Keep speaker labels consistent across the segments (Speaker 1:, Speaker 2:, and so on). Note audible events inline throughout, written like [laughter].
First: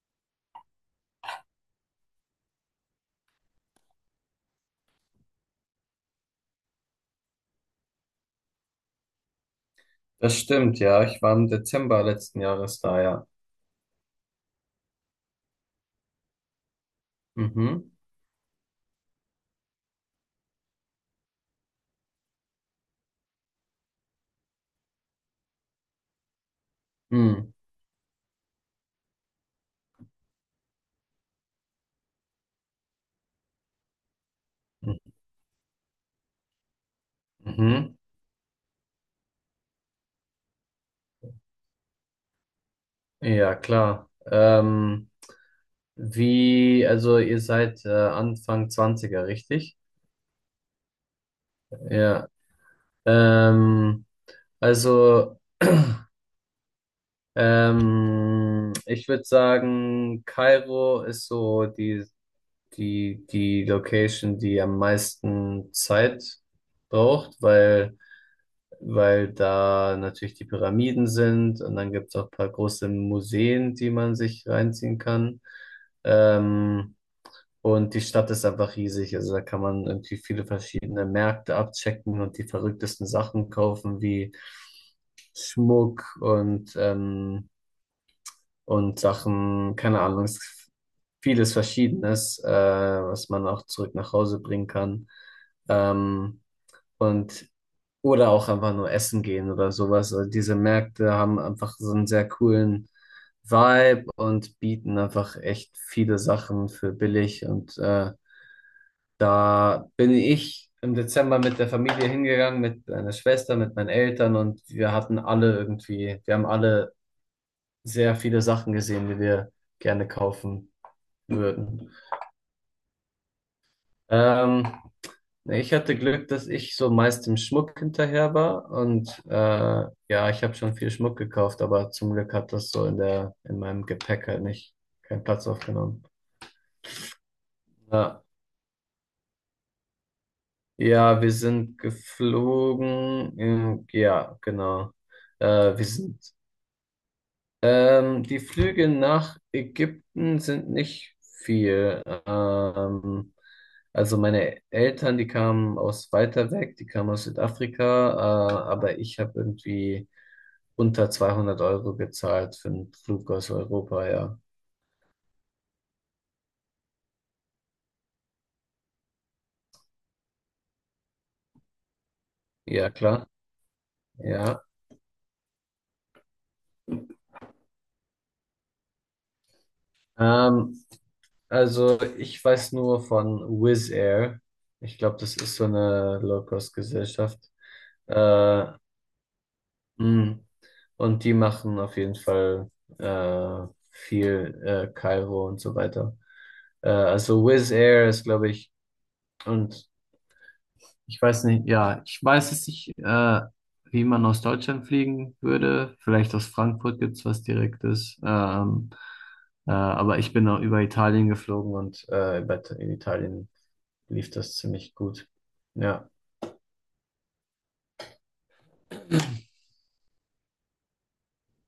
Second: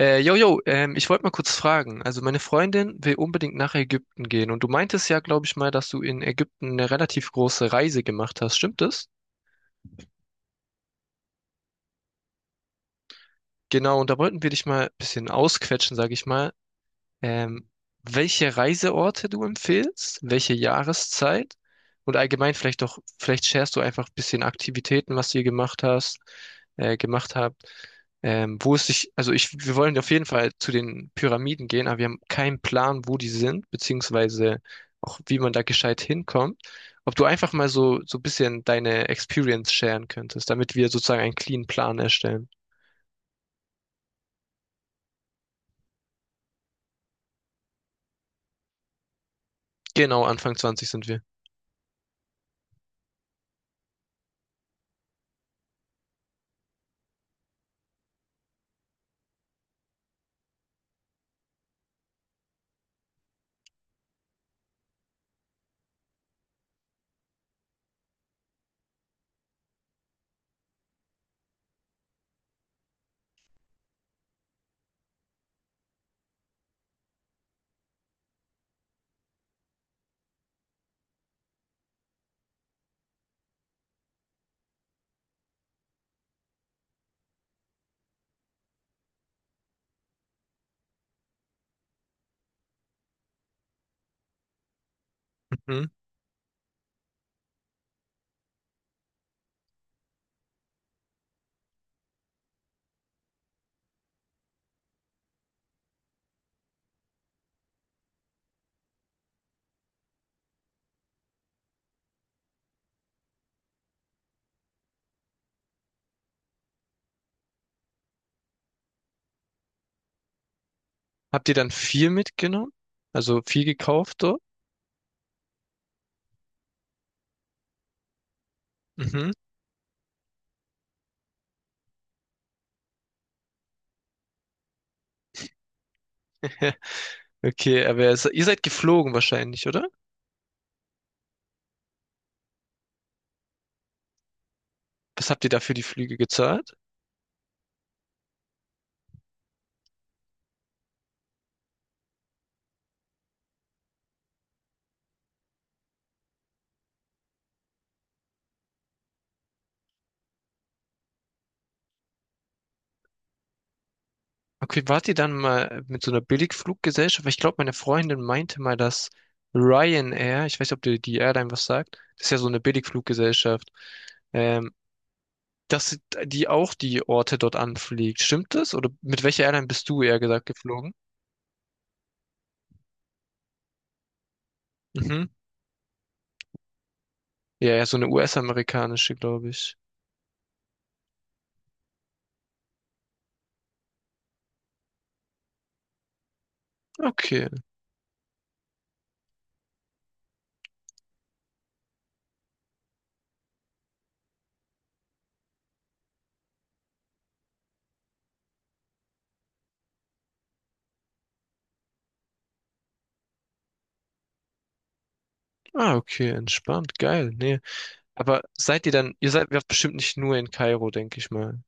Speaker 1: Ich wollte mal kurz fragen. Also meine Freundin will unbedingt nach Ägypten gehen und du meintest, ja, glaube ich mal, dass du in Ägypten eine relativ große Reise gemacht hast. Stimmt das?
Speaker 2: Das stimmt, ja. Ich war im Dezember letzten Jahres da, ja.
Speaker 1: Genau, und da wollten wir dich mal ein bisschen ausquetschen, sage ich mal. Ähm,
Speaker 2: Mhm.
Speaker 1: Welche Reiseorte du empfiehlst, welche Jahreszeit und allgemein vielleicht sharest du einfach ein bisschen Aktivitäten, was ihr gemacht
Speaker 2: Mhm.
Speaker 1: habt. Wo es sich, also ich, Wir wollen auf jeden Fall zu den Pyramiden gehen, aber wir haben keinen Plan, wo die sind, beziehungsweise auch wie man da gescheit hinkommt. Ob du einfach mal
Speaker 2: Mhm.
Speaker 1: so ein bisschen deine Experience sharen könntest, damit wir sozusagen einen clean Plan erstellen.
Speaker 2: Ja, klar. Also ihr seid Anfang Zwanziger, richtig?
Speaker 1: Genau, Anfang 20 sind wir.
Speaker 2: Ja. Ähm, also, ich würde sagen, Kairo ist so die Location, die am meisten Zeit braucht, weil da natürlich die Pyramiden sind und dann gibt es auch ein paar große Museen, die man sich reinziehen kann. Ähm, und die Stadt ist einfach riesig, also da kann man irgendwie viele verschiedene Märkte abchecken und die verrücktesten Sachen kaufen, wie Schmuck und Sachen, keine Ahnung, vieles Verschiedenes, was man auch zurück nach Hause bringen kann.
Speaker 1: Mhm.
Speaker 2: Ähm, und oder auch einfach nur essen gehen oder sowas. Also diese Märkte haben einfach so einen sehr coolen Vibe und bieten einfach echt viele Sachen für billig. Und da bin ich im Dezember mit der Familie hingegangen, mit meiner Schwester, mit meinen Eltern, und wir haben alle sehr viele Sachen gesehen, die wir gerne kaufen
Speaker 1: Habt ihr dann
Speaker 2: würden.
Speaker 1: viel mitgenommen? Also viel gekauft dort?
Speaker 2: Ähm, Ich hatte Glück, dass ich so meist im Schmuck hinterher war, und
Speaker 1: Mhm.
Speaker 2: ja, ich habe schon viel Schmuck gekauft, aber zum Glück hat das so in meinem Gepäck halt nicht keinen Platz aufgenommen.
Speaker 1: [laughs] Okay, aber
Speaker 2: Ja,
Speaker 1: ihr seid geflogen wahrscheinlich, oder?
Speaker 2: ja, wir sind geflogen. Ja, genau.
Speaker 1: Was habt ihr da für die
Speaker 2: Wir
Speaker 1: Flüge
Speaker 2: sind
Speaker 1: gezahlt?
Speaker 2: Die Flüge nach Ägypten sind nicht viel. Also meine Eltern, die kamen aus weiter weg, die kamen aus Südafrika, aber ich habe irgendwie unter 200 € gezahlt für einen Flug aus Europa, ja.
Speaker 1: Okay, wart ihr dann mal mit so einer Billigfluggesellschaft? Weil ich glaube, meine Freundin meinte mal, dass Ryanair, ich weiß nicht, ob dir die Airline was sagt, das ist ja so eine
Speaker 2: Ja, klar,
Speaker 1: Billigfluggesellschaft,
Speaker 2: ja.
Speaker 1: ähm, dass die auch die Orte dort anfliegt. Stimmt das? Oder mit welcher Airline bist du eher gesagt
Speaker 2: Ähm,
Speaker 1: geflogen?
Speaker 2: also ich weiß nur von Wizz Air. Ich glaube,
Speaker 1: Mhm.
Speaker 2: das ist so eine Low-Cost-Gesellschaft.
Speaker 1: Ja, ja, so eine
Speaker 2: Äh,
Speaker 1: US-amerikanische, glaube ich.
Speaker 2: Mhm. Und die machen auf jeden Fall viel, Kairo und so weiter. Also
Speaker 1: Okay.
Speaker 2: Wizz Air ist, glaube ich, und ich weiß nicht, ja, ich weiß es nicht, wie man aus Deutschland fliegen würde. Vielleicht aus Frankfurt gibt's was Direktes. Aber ich bin auch über Italien geflogen, und in Italien lief das ziemlich gut.
Speaker 1: Ah,
Speaker 2: Ja.
Speaker 1: okay, entspannt. Geil. Nee. Aber ihr seid ja bestimmt nicht nur in Kairo, denke ich mal.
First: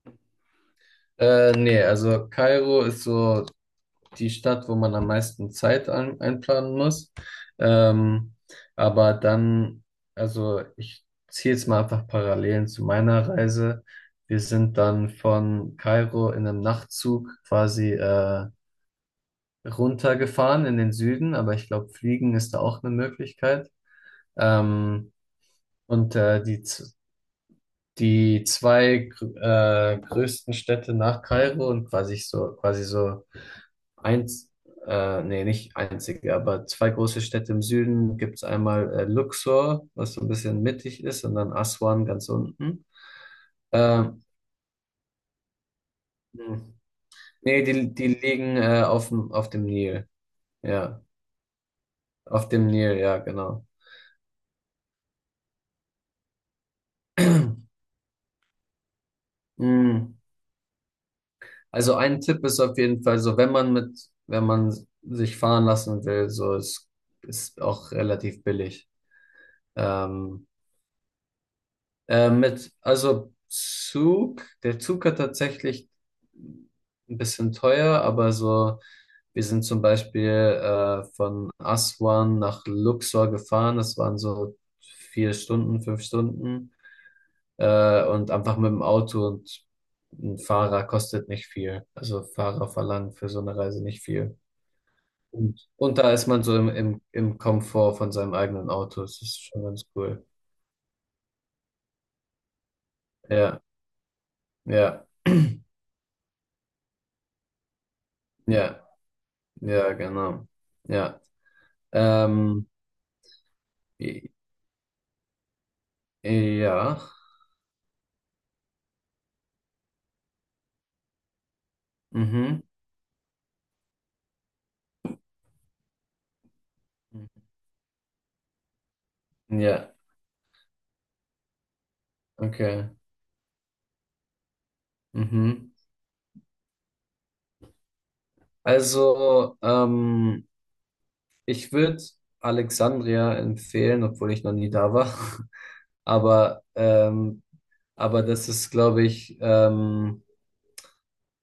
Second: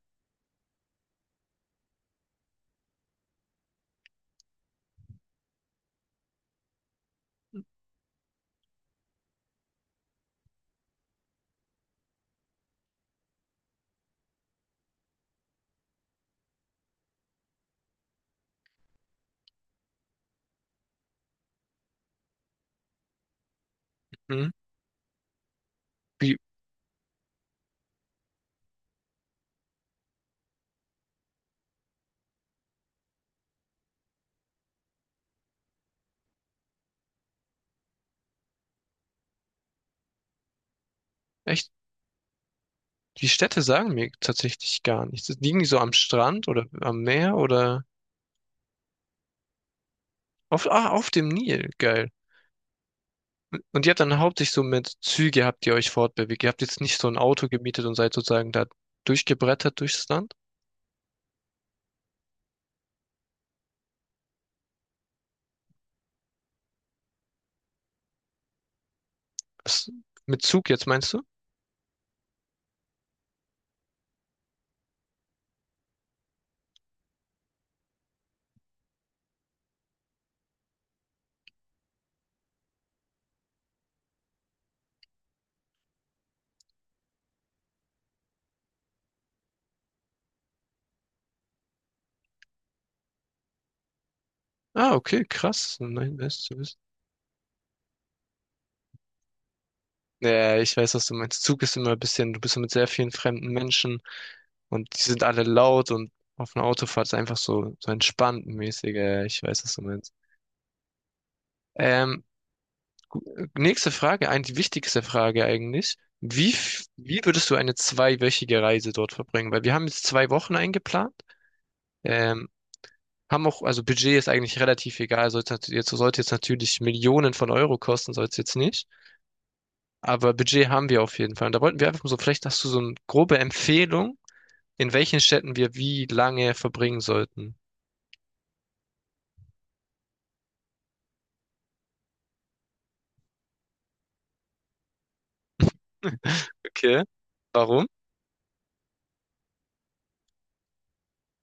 Speaker 2: Nee, also Kairo ist so die Stadt, wo man am meisten Zeit einplanen muss. Ähm, aber dann, also ich ziehe jetzt mal einfach Parallelen zu meiner Reise. Wir sind dann von Kairo in einem Nachtzug quasi runtergefahren in den Süden, aber ich glaube, Fliegen ist da auch eine Möglichkeit.
Speaker 1: Mhm.
Speaker 2: Ähm, und
Speaker 1: Wie,
Speaker 2: äh, die Die größten Städte nach Kairo und quasi so eins, nee, nicht einzige, aber zwei große Städte im Süden gibt es einmal Luxor, was so ein bisschen mittig ist, und dann
Speaker 1: Echt,
Speaker 2: Aswan ganz unten.
Speaker 1: die Städte sagen mir
Speaker 2: Ähm,
Speaker 1: tatsächlich gar nichts. Liegen die so am Strand oder am Meer
Speaker 2: Nee,
Speaker 1: oder
Speaker 2: die liegen auf dem Nil.
Speaker 1: ah,
Speaker 2: Ja,
Speaker 1: auf dem Nil? Geil.
Speaker 2: auf dem Nil, ja, genau.
Speaker 1: Und ihr habt dann hauptsächlich so mit Züge habt ihr euch fortbewegt. Ihr habt jetzt nicht so ein Auto gemietet und seid sozusagen da durchgebrettert durchs
Speaker 2: Mm.
Speaker 1: Land?
Speaker 2: Also ein Tipp ist auf jeden Fall so, wenn man sich fahren lassen will, so es ist auch relativ billig.
Speaker 1: Was? Mit
Speaker 2: Ähm,
Speaker 1: Zug jetzt meinst du?
Speaker 2: also Zug, der Zug hat tatsächlich ein bisschen teuer, aber so, wir sind zum Beispiel von Aswan nach Luxor gefahren, das waren so vier Stunden, fünf Stunden, und einfach mit dem Auto, und ein Fahrer kostet nicht viel. Also Fahrer verlangen für so eine Reise nicht viel.
Speaker 1: Ah, okay,
Speaker 2: Und,
Speaker 1: krass.
Speaker 2: und da
Speaker 1: Nein,
Speaker 2: ist man
Speaker 1: weißt
Speaker 2: so
Speaker 1: du wissen.
Speaker 2: im Komfort von seinem eigenen Auto, das ist schon ganz cool.
Speaker 1: Ja, ja, ich weiß, was du meinst. Zug ist immer ein bisschen, du bist so mit sehr vielen fremden
Speaker 2: Ja,
Speaker 1: Menschen und die
Speaker 2: ja,
Speaker 1: sind alle laut, und auf einer Autofahrt ist einfach so entspannt
Speaker 2: ja.
Speaker 1: mäßig. Ja, ja, ich weiß, was du
Speaker 2: Ja,
Speaker 1: meinst.
Speaker 2: genau. Ja.
Speaker 1: Ähm,
Speaker 2: Ähm,
Speaker 1: Nächste
Speaker 2: i-
Speaker 1: Frage, eigentlich die wichtigste Frage eigentlich.
Speaker 2: ja.
Speaker 1: Wie würdest du eine zweiwöchige Reise dort verbringen? Weil wir haben jetzt zwei Wochen eingeplant. Ähm,
Speaker 2: Mhm.
Speaker 1: Haben auch, also Budget ist eigentlich relativ egal. Sollte jetzt natürlich Millionen von Euro kosten, soll es jetzt nicht.
Speaker 2: Ja,
Speaker 1: Aber Budget haben wir auf jeden Fall. Und da wollten wir einfach so, vielleicht hast du so
Speaker 2: okay.
Speaker 1: eine grobe Empfehlung, in welchen Städten
Speaker 2: Mhm.
Speaker 1: wir wie lange verbringen sollten.
Speaker 2: Also, ähm, Ich würde Alexandria empfehlen, obwohl ich noch nie da war. [laughs] Aber,
Speaker 1: Okay.
Speaker 2: ähm,
Speaker 1: Warum?
Speaker 2: aber das ist, glaube ich,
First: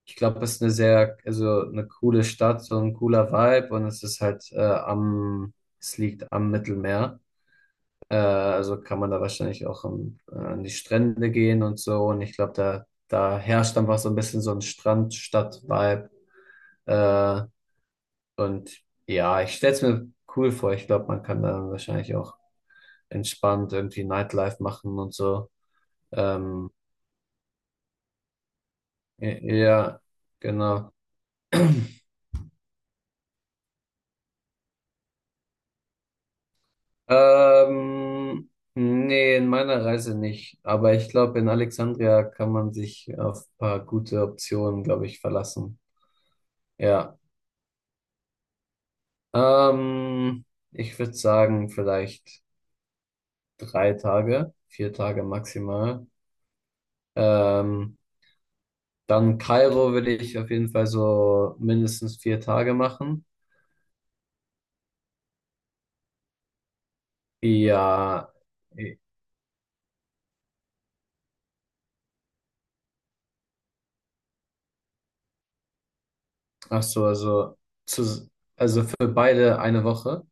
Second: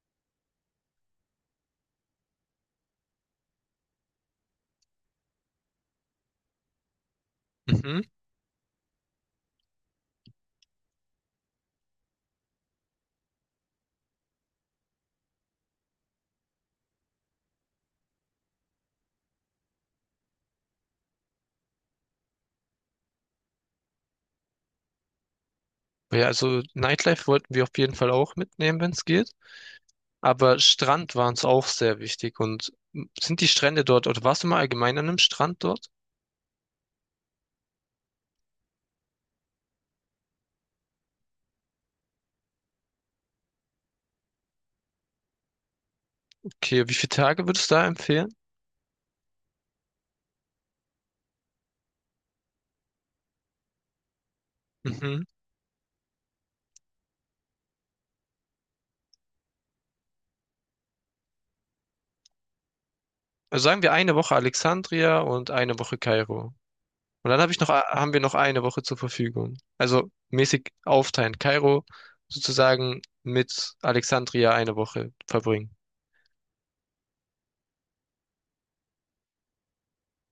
Speaker 2: ich glaube, es ist eine sehr, also eine coole Stadt, so ein cooler Vibe, und es ist halt es liegt am Mittelmeer.
Speaker 1: Mhm.
Speaker 2: Also kann man da wahrscheinlich auch an die Strände gehen und so. Und ich glaube, da herrscht einfach so ein bisschen so ein Strand-Stadt-Vibe. Äh, und ja, ich stell's mir cool vor. Ich glaube, man kann da wahrscheinlich auch entspannt irgendwie Nightlife machen und so.
Speaker 1: Ja, also
Speaker 2: Ähm,
Speaker 1: Nightlife wollten wir auf jeden Fall auch mitnehmen, wenn es geht.
Speaker 2: ja,
Speaker 1: Aber
Speaker 2: genau.
Speaker 1: Strand war uns auch sehr wichtig. Und sind die Strände dort, oder warst du mal allgemein an einem Strand dort?
Speaker 2: Ähm, Nee, in meiner Reise nicht. Aber ich glaube, in Alexandria kann man sich auf ein paar gute Optionen, glaube ich, verlassen.
Speaker 1: Okay, wie viele
Speaker 2: Ja.
Speaker 1: Tage würdest du da empfehlen?
Speaker 2: Ähm, Ich würde sagen, vielleicht drei Tage, vier
Speaker 1: Mhm.
Speaker 2: Tage maximal. Ähm, Dann Kairo will ich auf jeden Fall so mindestens vier Tage machen.
Speaker 1: Also sagen wir eine Woche Alexandria und eine Woche Kairo. Und dann habe ich noch, haben wir
Speaker 2: Ja,
Speaker 1: noch eine Woche zur
Speaker 2: eh,
Speaker 1: Verfügung. Also mäßig aufteilen. Kairo sozusagen mit Alexandria eine Woche verbringen.
Speaker 2: ach so, zu, also für beide eine Woche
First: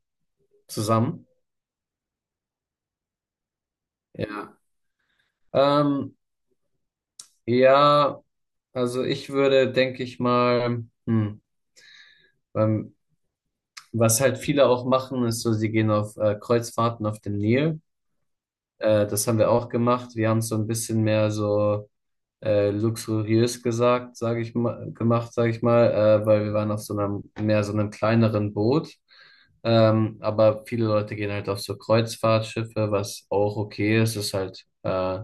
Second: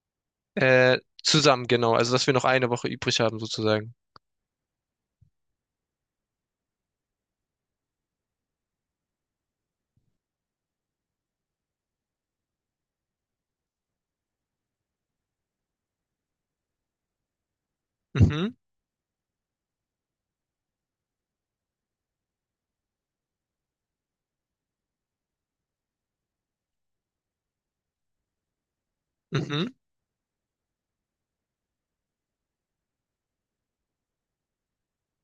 Speaker 2: zusammen.
Speaker 1: Zusammen, genau. Also dass wir noch eine Woche übrig haben sozusagen.
Speaker 2: Ja. Ähm, ja, also ich würde, denke ich mal, ähm, was halt viele auch machen, ist so, sie gehen auf Kreuzfahrten auf dem Nil.
Speaker 1: Mhm,
Speaker 2: Das haben wir auch gemacht. Wir haben es so ein bisschen mehr so luxuriös gesagt, gemacht, sage ich mal, weil wir waren auf so einem mehr so einem kleineren Boot.
Speaker 1: mhm.
Speaker 2: Aber viele Leute gehen halt auf so Kreuzfahrtschiffe, was auch okay ist. Ist halt, äh,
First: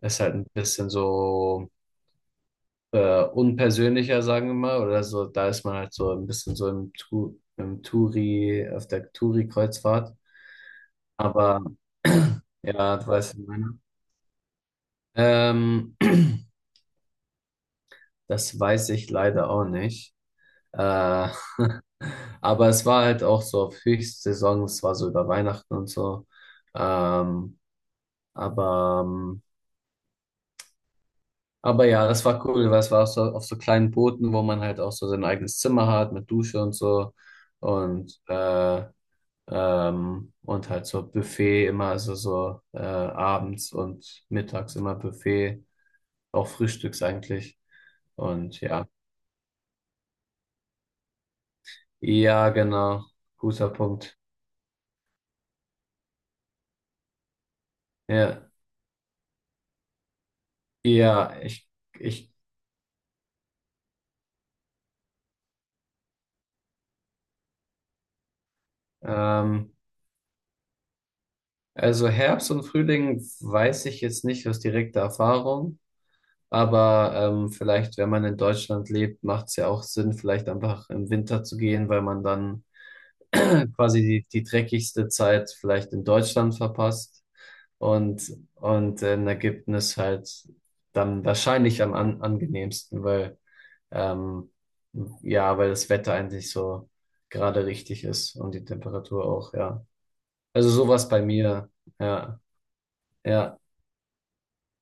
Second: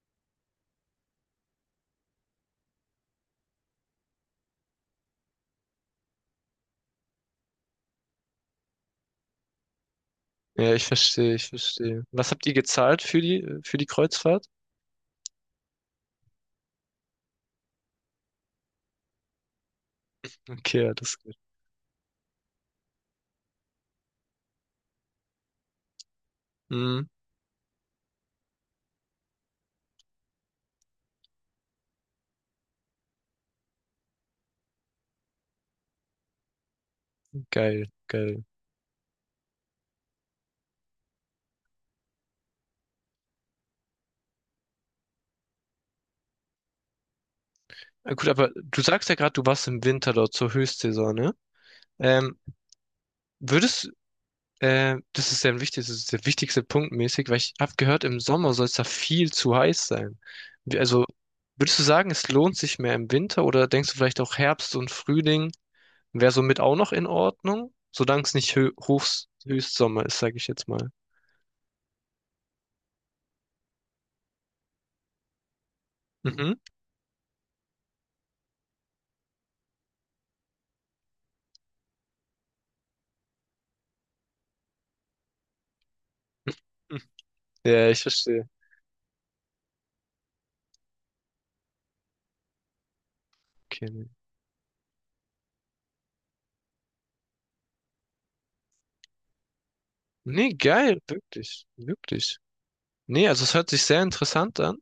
Speaker 2: ist halt ein bisschen so unpersönlicher, sagen wir mal, oder so. Da ist man halt so ein bisschen so im Touri, auf der Touri-Kreuzfahrt.
Speaker 1: Ja, ich verstehe, ich
Speaker 2: Aber
Speaker 1: verstehe. Was habt ihr
Speaker 2: [clears throat] ja,
Speaker 1: gezahlt
Speaker 2: du weißt,
Speaker 1: für
Speaker 2: was ich
Speaker 1: für
Speaker 2: meine.
Speaker 1: die Kreuzfahrt?
Speaker 2: Ähm, [clears throat] das weiß ich leider auch nicht.
Speaker 1: Okay, ja, das
Speaker 2: Äh,
Speaker 1: geht.
Speaker 2: [laughs] aber es war halt auch so auf Höchstsaison, es war so über Weihnachten und so.
Speaker 1: Mhm,
Speaker 2: Ähm, aber, ähm, aber ja, das war cool, weil es war auf so kleinen Booten, wo man halt auch so sein eigenes Zimmer hat mit Dusche und so.
Speaker 1: geil,
Speaker 2: Und,
Speaker 1: geil.
Speaker 2: äh, und halt so Buffet immer, also so abends und mittags immer Buffet, auch frühstücks eigentlich.
Speaker 1: Gut, aber
Speaker 2: Und
Speaker 1: du
Speaker 2: ja.
Speaker 1: sagst ja gerade, du warst im Winter dort zur Höchstsaison, ne? Ähm,
Speaker 2: Ja, genau. Guter
Speaker 1: würdest,
Speaker 2: Punkt.
Speaker 1: Das ist sehr wichtig, das ist der wichtigste Punkt mäßig, weil ich habe gehört, im
Speaker 2: Ja,
Speaker 1: Sommer soll es da viel zu heiß sein. Also,
Speaker 2: ja,
Speaker 1: würdest du sagen, es
Speaker 2: ich,
Speaker 1: lohnt sich mehr im Winter, oder denkst du vielleicht auch Herbst und Frühling wäre somit auch noch in Ordnung, solange es nicht Hö Hochs
Speaker 2: ähm,
Speaker 1: Höchstsommer ist, sage ich jetzt mal.
Speaker 2: also Herbst und Frühling weiß ich jetzt nicht aus direkter Erfahrung,
Speaker 1: Mhm.
Speaker 2: aber vielleicht, wenn man in Deutschland lebt, macht es ja auch Sinn, vielleicht einfach im Winter zu gehen, weil man dann [clears throat] quasi die dreckigste Zeit vielleicht in Deutschland verpasst,
Speaker 1: Ja, ich verstehe.
Speaker 2: und in Ägypten ist halt dann wahrscheinlich angenehmsten, weil
Speaker 1: Okay. Nee,
Speaker 2: Ähm, ja, weil das Wetter eigentlich so gerade richtig ist und die Temperatur auch, ja.
Speaker 1: nee,
Speaker 2: Also
Speaker 1: geil,
Speaker 2: sowas bei
Speaker 1: wirklich,
Speaker 2: mir,
Speaker 1: wirklich.
Speaker 2: ja,
Speaker 1: Nee, also es
Speaker 2: ja.
Speaker 1: hört sich sehr interessant an.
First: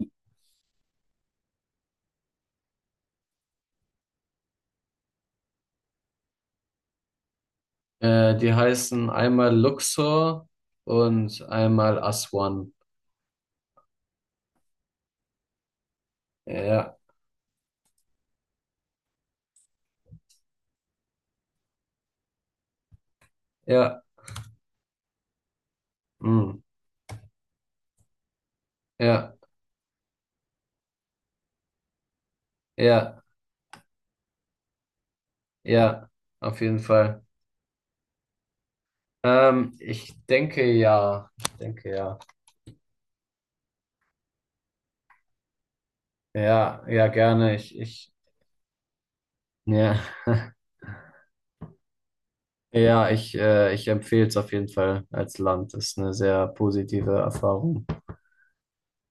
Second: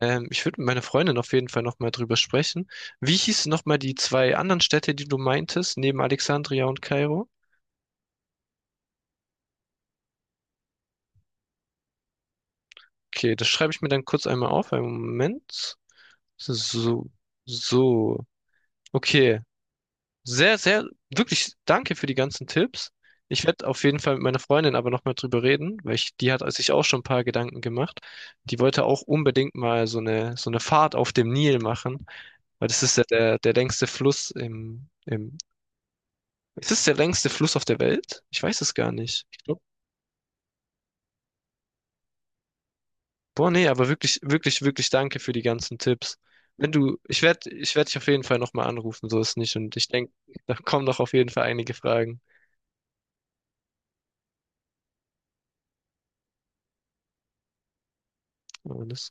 Speaker 1: Ich würde mit meiner Freundin auf jeden Fall nochmal drüber sprechen. Wie hießen nochmal die zwei anderen Städte, die du meintest, neben Alexandria und Kairo?
Speaker 2: Die heißen einmal Luxor und einmal Aswan.
Speaker 1: Okay, das schreibe ich mir dann kurz einmal auf. Einen Moment. So,
Speaker 2: Ja,
Speaker 1: so. So. Okay. Sehr, sehr, wirklich danke für die ganzen Tipps. Ich werde auf jeden
Speaker 2: ja,
Speaker 1: Fall mit meiner Freundin aber nochmal drüber reden, weil die hat
Speaker 2: mm,
Speaker 1: sich auch schon ein paar Gedanken gemacht. Die wollte auch
Speaker 2: ja,
Speaker 1: unbedingt mal so eine Fahrt auf dem Nil machen, weil das ist ja
Speaker 2: ja,
Speaker 1: der längste Fluss
Speaker 2: ja, auf
Speaker 1: ist
Speaker 2: jeden
Speaker 1: es der
Speaker 2: Fall.
Speaker 1: längste Fluss auf der Welt? Ich weiß es gar nicht. Ich glaub,
Speaker 2: Ich denke ja, ich denke ja.
Speaker 1: boah, nee, aber wirklich, wirklich, wirklich danke für die ganzen Tipps. Wenn
Speaker 2: Ja,
Speaker 1: du,
Speaker 2: ja,
Speaker 1: ich werde,
Speaker 2: gerne.
Speaker 1: Ich werde dich auf jeden Fall nochmal anrufen, so ist nicht. Und ich
Speaker 2: Ja.
Speaker 1: denke, da
Speaker 2: [laughs]
Speaker 1: kommen doch auf jeden Fall einige Fragen.
Speaker 2: Ja, ich empfehle es auf jeden Fall als Land. Ist eine sehr positive Erfahrung.
Speaker 1: Alles.